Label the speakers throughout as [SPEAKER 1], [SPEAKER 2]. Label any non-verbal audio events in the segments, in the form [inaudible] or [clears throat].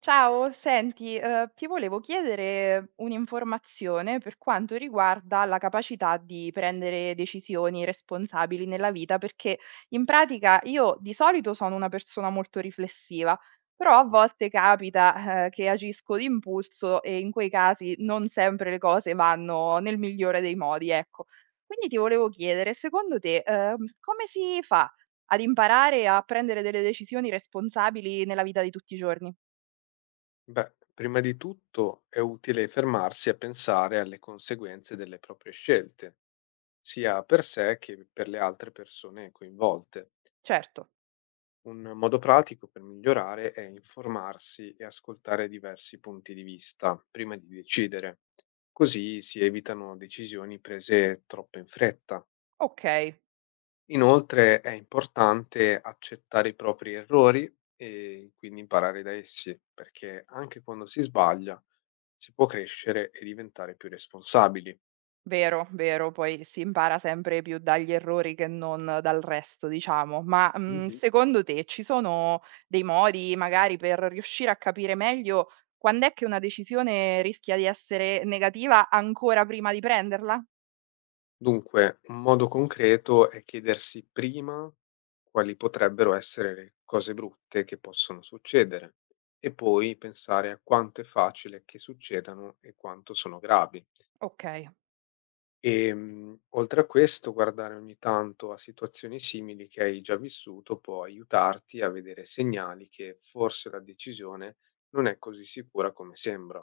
[SPEAKER 1] Ciao, senti, ti volevo chiedere un'informazione per quanto riguarda la capacità di prendere decisioni responsabili nella vita, perché in pratica io di solito sono una persona molto riflessiva, però a
[SPEAKER 2] Mh,
[SPEAKER 1] volte capita, che agisco d'impulso e in quei casi non sempre le cose vanno nel migliore dei modi, ecco. Quindi ti volevo chiedere, secondo te, come si fa ad imparare a prendere delle decisioni responsabili nella vita di tutti i giorni?
[SPEAKER 2] beh, prima di tutto è utile fermarsi a pensare alle conseguenze delle proprie scelte, sia per sé che per le altre persone coinvolte.
[SPEAKER 1] Certo,
[SPEAKER 2] Un modo pratico per migliorare è informarsi e ascoltare diversi punti di vista prima di decidere. Così si evitano decisioni prese troppo in fretta.
[SPEAKER 1] okay,
[SPEAKER 2] Inoltre è importante accettare i propri errori e quindi imparare da essi, perché anche quando si sbaglia si può crescere e diventare più responsabili.
[SPEAKER 1] vero, vero, poi si impara sempre più dagli errori che non dal resto, diciamo.
[SPEAKER 2] Mhm.
[SPEAKER 1] Secondo te ci sono dei modi magari per riuscire a capire meglio quand'è che una decisione rischia di essere negativa ancora prima di prenderla?
[SPEAKER 2] Dunque, un modo concreto è chiedersi prima quali potrebbero essere le cose brutte che possono succedere e poi pensare a quanto è facile che succedano e quanto sono gravi.
[SPEAKER 1] Okay.
[SPEAKER 2] Oltre a questo, guardare ogni tanto a situazioni simili che hai già vissuto può aiutarti a vedere segnali che forse la decisione non è così sicura come sembra.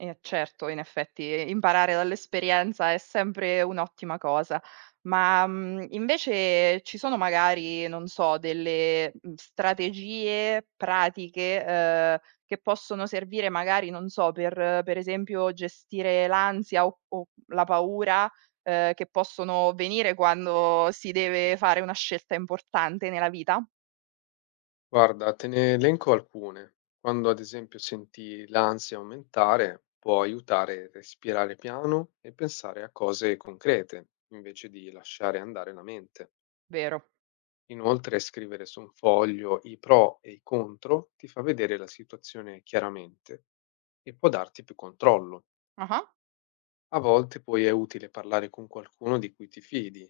[SPEAKER 1] Certo, in effetti imparare dall'esperienza è sempre un'ottima cosa. Invece ci sono magari, non so, strategie pratiche, che possono servire magari, non so, per esempio gestire l'ansia o la paura, che possono venire quando si deve fare una scelta importante nella vita?
[SPEAKER 2] Guarda, te ne elenco alcune. Quando ad esempio senti l'ansia aumentare, può aiutare a respirare piano e pensare a cose concrete, invece di lasciare andare la mente.
[SPEAKER 1] Vero.
[SPEAKER 2] Inoltre, scrivere su un foglio i pro e i contro ti fa vedere la situazione chiaramente e può darti più controllo.
[SPEAKER 1] Ah-ah.
[SPEAKER 2] A volte poi è utile parlare con qualcuno di cui ti fidi.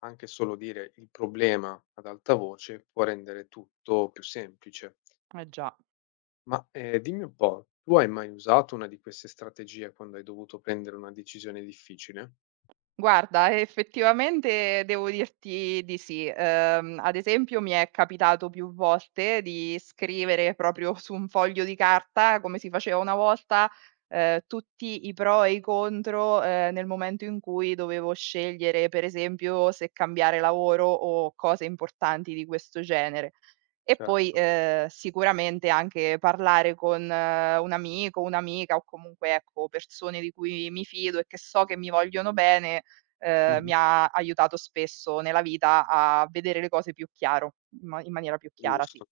[SPEAKER 2] Anche solo dire il problema ad alta voce può rendere tutto più semplice.
[SPEAKER 1] Eh già.
[SPEAKER 2] Ma dimmi un po', tu hai mai usato una di queste strategie quando hai dovuto prendere una decisione difficile?
[SPEAKER 1] Guarda, effettivamente devo dirti di sì. Ad esempio mi è capitato più volte di scrivere proprio su un foglio di carta, come si faceva una volta, tutti i pro e i contro, nel momento in cui dovevo scegliere, per esempio, se cambiare lavoro o cose importanti di questo genere. E poi,
[SPEAKER 2] Certo.
[SPEAKER 1] sicuramente anche parlare con un amico, un'amica o comunque, ecco, persone di cui mi fido e che so che mi vogliono bene,
[SPEAKER 2] Mhm.
[SPEAKER 1] mi ha aiutato spesso nella vita a vedere le cose più chiaro, in maniera più chiara, sì.
[SPEAKER 2] Giusto.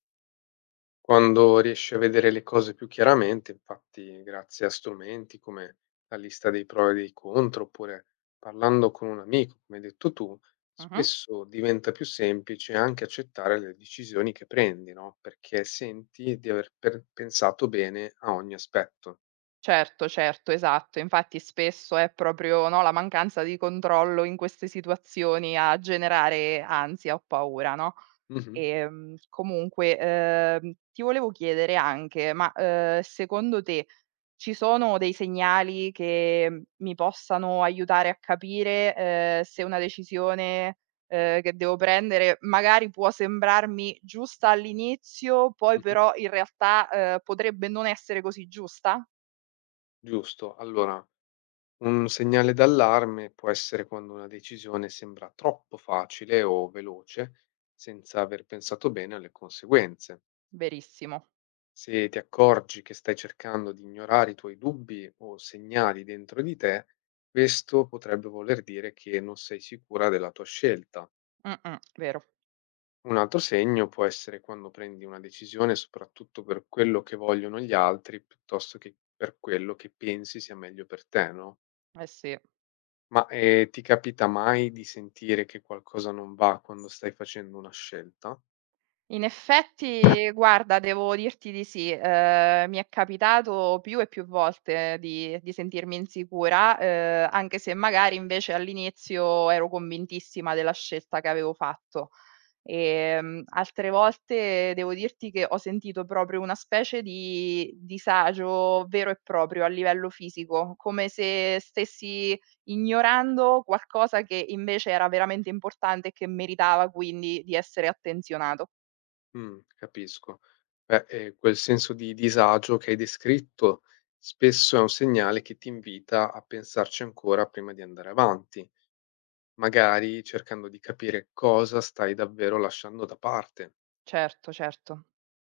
[SPEAKER 2] Quando riesci a vedere le cose più chiaramente, infatti, grazie a strumenti come la lista dei pro e dei contro, oppure parlando con un amico, come hai detto tu,
[SPEAKER 1] Mh-mh.
[SPEAKER 2] spesso diventa più semplice anche accettare le decisioni che prendi, no? Perché senti di aver pensato bene a ogni aspetto.
[SPEAKER 1] Certo, certo, esatto. Infatti spesso è proprio, no, la mancanza di controllo in queste situazioni a generare ansia o paura, no?
[SPEAKER 2] Mhm,
[SPEAKER 1] Comunque, ti volevo chiedere anche, secondo te ci sono dei segnali che mi possano aiutare a capire, se una decisione, che devo prendere magari può sembrarmi giusta all'inizio, poi
[SPEAKER 2] mhm.
[SPEAKER 1] però in realtà, potrebbe non essere così giusta?
[SPEAKER 2] Giusto. Allora, un segnale d'allarme può essere quando una decisione sembra troppo facile o veloce, senza aver pensato bene alle conseguenze.
[SPEAKER 1] Verissimo.
[SPEAKER 2] Se ti accorgi che stai cercando di ignorare i tuoi dubbi o segnali dentro di te, questo potrebbe voler dire che non sei sicura della tua scelta.
[SPEAKER 1] Mh-mh, vero.
[SPEAKER 2] Un altro segno può essere quando prendi una decisione soprattutto per quello che vogliono gli altri piuttosto che per quello che pensi sia meglio per te, no?
[SPEAKER 1] Eh sì.
[SPEAKER 2] Ma ti capita mai di sentire che qualcosa non va quando stai facendo una scelta?
[SPEAKER 1] In effetti guarda, devo dirti di sì. Mi è capitato più e più volte di sentirmi insicura, anche se magari invece all'inizio ero convintissima della scelta che avevo fatto. Altre volte devo dirti che ho sentito proprio una specie di disagio vero e proprio a livello fisico, come se stessi ignorando qualcosa che invece era veramente importante e che meritava quindi di essere attenzionato.
[SPEAKER 2] Capisco. Beh, quel senso di disagio che hai descritto spesso è un segnale che ti invita a pensarci ancora prima di andare avanti, magari cercando di capire cosa stai davvero lasciando da parte.
[SPEAKER 1] Certo, certo.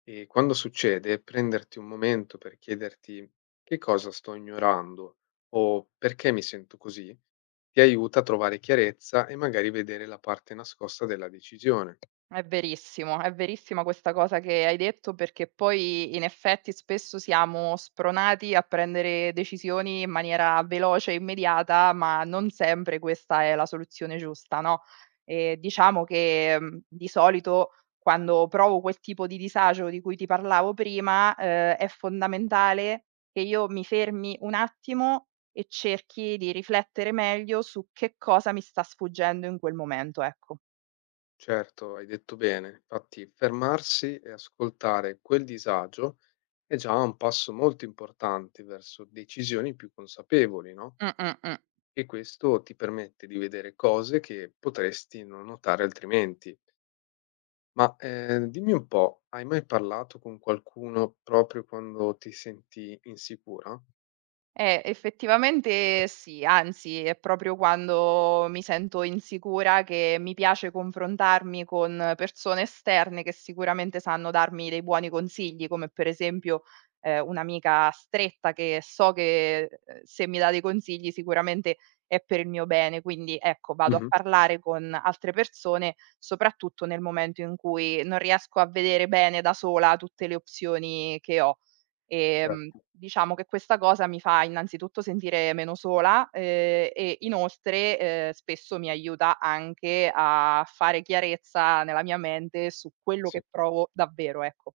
[SPEAKER 2] E quando succede, prenderti un momento per chiederti: "Che cosa sto ignorando?" o "Perché mi sento così?" ti aiuta a trovare chiarezza e magari vedere la parte nascosta della decisione.
[SPEAKER 1] È verissimo, è verissima questa cosa che hai detto perché poi in effetti spesso siamo spronati a prendere decisioni in maniera veloce e immediata, ma non sempre questa è la soluzione giusta, no, diciamo che di solito quando provo quel tipo di disagio di cui ti parlavo prima, è fondamentale che io mi fermi un attimo e cerchi di riflettere meglio su che cosa mi sta sfuggendo in quel momento, ecco.
[SPEAKER 2] Certo, hai detto bene. Infatti, fermarsi e ascoltare quel disagio è già un passo molto importante verso decisioni più consapevoli, no?
[SPEAKER 1] Mh, mh, mh.
[SPEAKER 2] E questo ti permette di vedere cose che potresti non notare altrimenti. Ma dimmi un po', hai mai parlato con qualcuno proprio quando ti senti insicura?
[SPEAKER 1] Effettivamente sì, anzi è proprio quando mi sento insicura che mi piace confrontarmi con persone esterne che sicuramente sanno darmi dei buoni consigli, come per esempio, un'amica stretta che so che, se mi dà dei consigli sicuramente è per il mio bene. Quindi ecco, vado a
[SPEAKER 2] Mhm.
[SPEAKER 1] parlare con altre persone, soprattutto nel momento in cui non riesco a vedere bene da sola tutte le opzioni che ho.
[SPEAKER 2] Certo,
[SPEAKER 1] Diciamo che questa cosa mi fa innanzitutto sentire meno sola, e inoltre, spesso mi aiuta anche a fare chiarezza nella mia mente su quello
[SPEAKER 2] sì.
[SPEAKER 1] che provo davvero, ecco.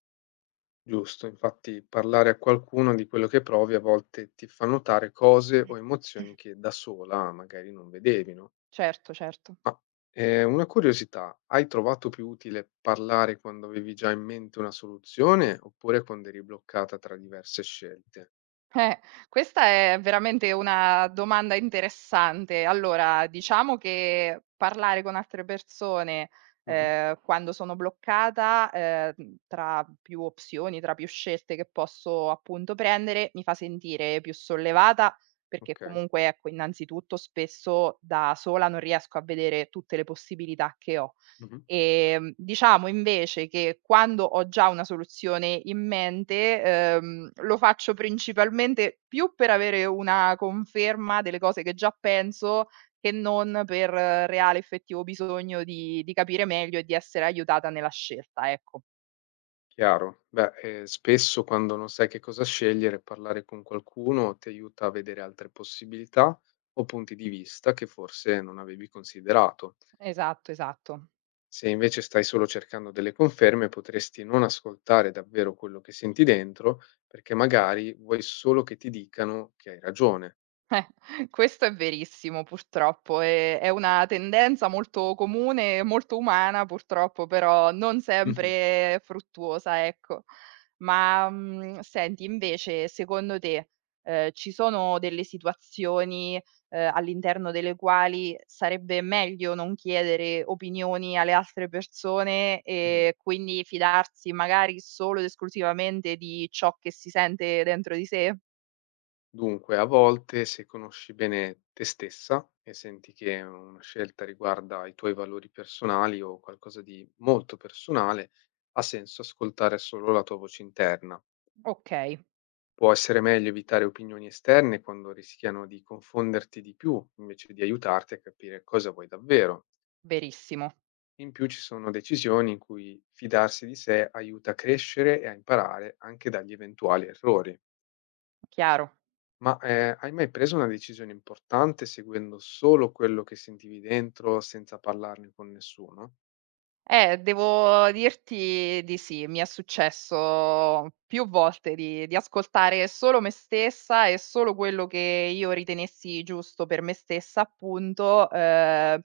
[SPEAKER 2] Giusto, infatti parlare a qualcuno di quello che provi a volte ti fa notare cose o
[SPEAKER 1] [clears throat]
[SPEAKER 2] emozioni che da sola magari non vedevi, no?
[SPEAKER 1] Certo, certo.
[SPEAKER 2] Ma una curiosità, hai trovato più utile parlare quando avevi già in mente una soluzione oppure quando eri bloccata tra diverse scelte?
[SPEAKER 1] Eh, questa è veramente una domanda interessante. Allora, diciamo che parlare con altre persone,
[SPEAKER 2] Mhm.
[SPEAKER 1] quando sono bloccata, tra più opzioni, tra più scelte che posso appunto prendere, mi fa sentire più sollevata, perché
[SPEAKER 2] Ok,
[SPEAKER 1] comunque, ecco, innanzitutto spesso da sola non riesco a vedere tutte le possibilità che ho.
[SPEAKER 2] mhm,
[SPEAKER 1] Diciamo invece che quando ho già una soluzione in mente, lo faccio principalmente più per avere una conferma delle cose che già penso, che non per reale effettivo bisogno di capire meglio e di essere aiutata nella scelta, ecco.
[SPEAKER 2] chiaro. Beh, spesso quando non sai che cosa scegliere, parlare con qualcuno ti aiuta a vedere altre possibilità o punti di vista che forse non avevi considerato.
[SPEAKER 1] Esatto, esatto.
[SPEAKER 2] Se invece stai solo cercando delle conferme, potresti non ascoltare davvero quello che senti dentro, perché magari vuoi solo che ti dicano che hai ragione.
[SPEAKER 1] Questo è verissimo purtroppo, è una tendenza molto comune e molto umana purtroppo, però non
[SPEAKER 2] Mhm.
[SPEAKER 1] sempre fruttuosa, ecco. Senti invece secondo te, ci sono delle situazioni, all'interno delle quali sarebbe meglio non chiedere opinioni alle altre persone
[SPEAKER 2] Mm.
[SPEAKER 1] e quindi fidarsi magari solo ed esclusivamente di ciò che si sente dentro di sé?
[SPEAKER 2] Dunque, a volte, se conosci bene te stessa e senti che una scelta riguarda i tuoi valori personali o qualcosa di molto personale, ha senso ascoltare solo la tua voce interna.
[SPEAKER 1] Okay,
[SPEAKER 2] Può essere meglio evitare opinioni esterne quando rischiano di confonderti di più, invece di aiutarti a capire cosa vuoi davvero.
[SPEAKER 1] verissimo,
[SPEAKER 2] In più ci sono decisioni in cui fidarsi di sé aiuta a crescere e a imparare anche dagli eventuali errori.
[SPEAKER 1] chiaro.
[SPEAKER 2] Ma hai mai preso una decisione importante seguendo solo quello che sentivi dentro senza parlarne con nessuno?
[SPEAKER 1] Devo dirti di sì. Mi è successo più volte di ascoltare solo me stessa e solo quello che io ritenessi giusto per me stessa, appunto,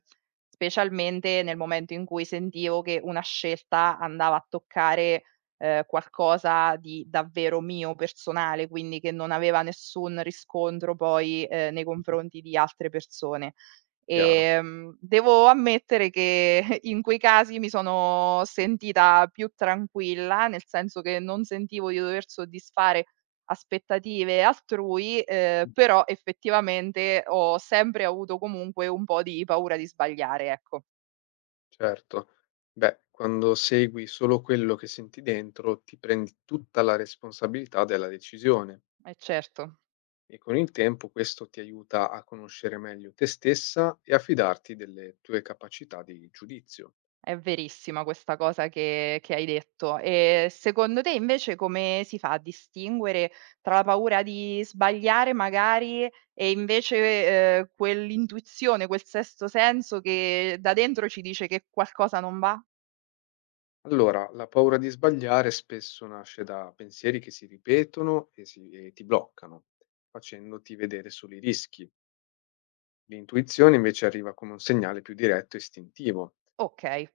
[SPEAKER 1] specialmente nel momento in cui sentivo che una scelta andava a toccare, qualcosa di davvero mio, personale, quindi che non aveva nessun riscontro poi, nei
[SPEAKER 2] Mh-mh.
[SPEAKER 1] confronti di altre persone.
[SPEAKER 2] Chiaro.
[SPEAKER 1] Devo ammettere che [laughs] in quei casi mi sono sentita più tranquilla, nel senso che non sentivo di dover soddisfare aspettative altrui,
[SPEAKER 2] Mh-mh.
[SPEAKER 1] però effettivamente ho sempre avuto comunque un po' di paura di sbagliare, ecco.
[SPEAKER 2] Certo. Beh, quando segui solo quello che senti dentro, ti prendi tutta la responsabilità della decisione
[SPEAKER 1] Eh certo.
[SPEAKER 2] e con il tempo questo ti aiuta a conoscere meglio te stessa e a fidarti delle tue capacità di giudizio.
[SPEAKER 1] È verissima questa cosa che hai detto. E secondo te invece come si fa a distinguere tra la paura di sbagliare magari e invece, quell'intuizione, quel sesto senso che da dentro ci dice che qualcosa non va?
[SPEAKER 2] Allora, la paura di sbagliare spesso nasce da pensieri che si ripetono e, e ti bloccano, facendoti vedere solo i rischi. L'intuizione invece arriva come un segnale più diretto e istintivo.
[SPEAKER 1] Okay,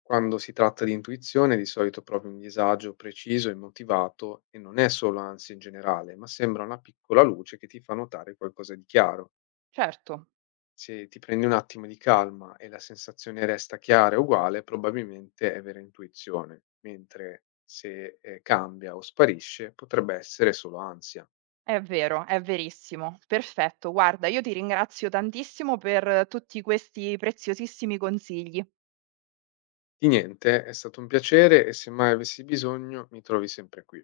[SPEAKER 2] Quando si tratta di intuizione, di solito provi un disagio preciso e motivato e non è solo ansia in generale, ma sembra una piccola luce che ti fa notare qualcosa di chiaro.
[SPEAKER 1] certo,
[SPEAKER 2] Se ti prendi un attimo di calma e la sensazione resta chiara e uguale, probabilmente è vera intuizione, mentre se cambia o sparisce potrebbe essere solo ansia.
[SPEAKER 1] è vero, è verissimo. Perfetto, guarda io ti ringrazio tantissimo per tutti questi preziosissimi consigli.
[SPEAKER 2] Di niente, è stato un piacere e se mai avessi bisogno mi trovi sempre qui.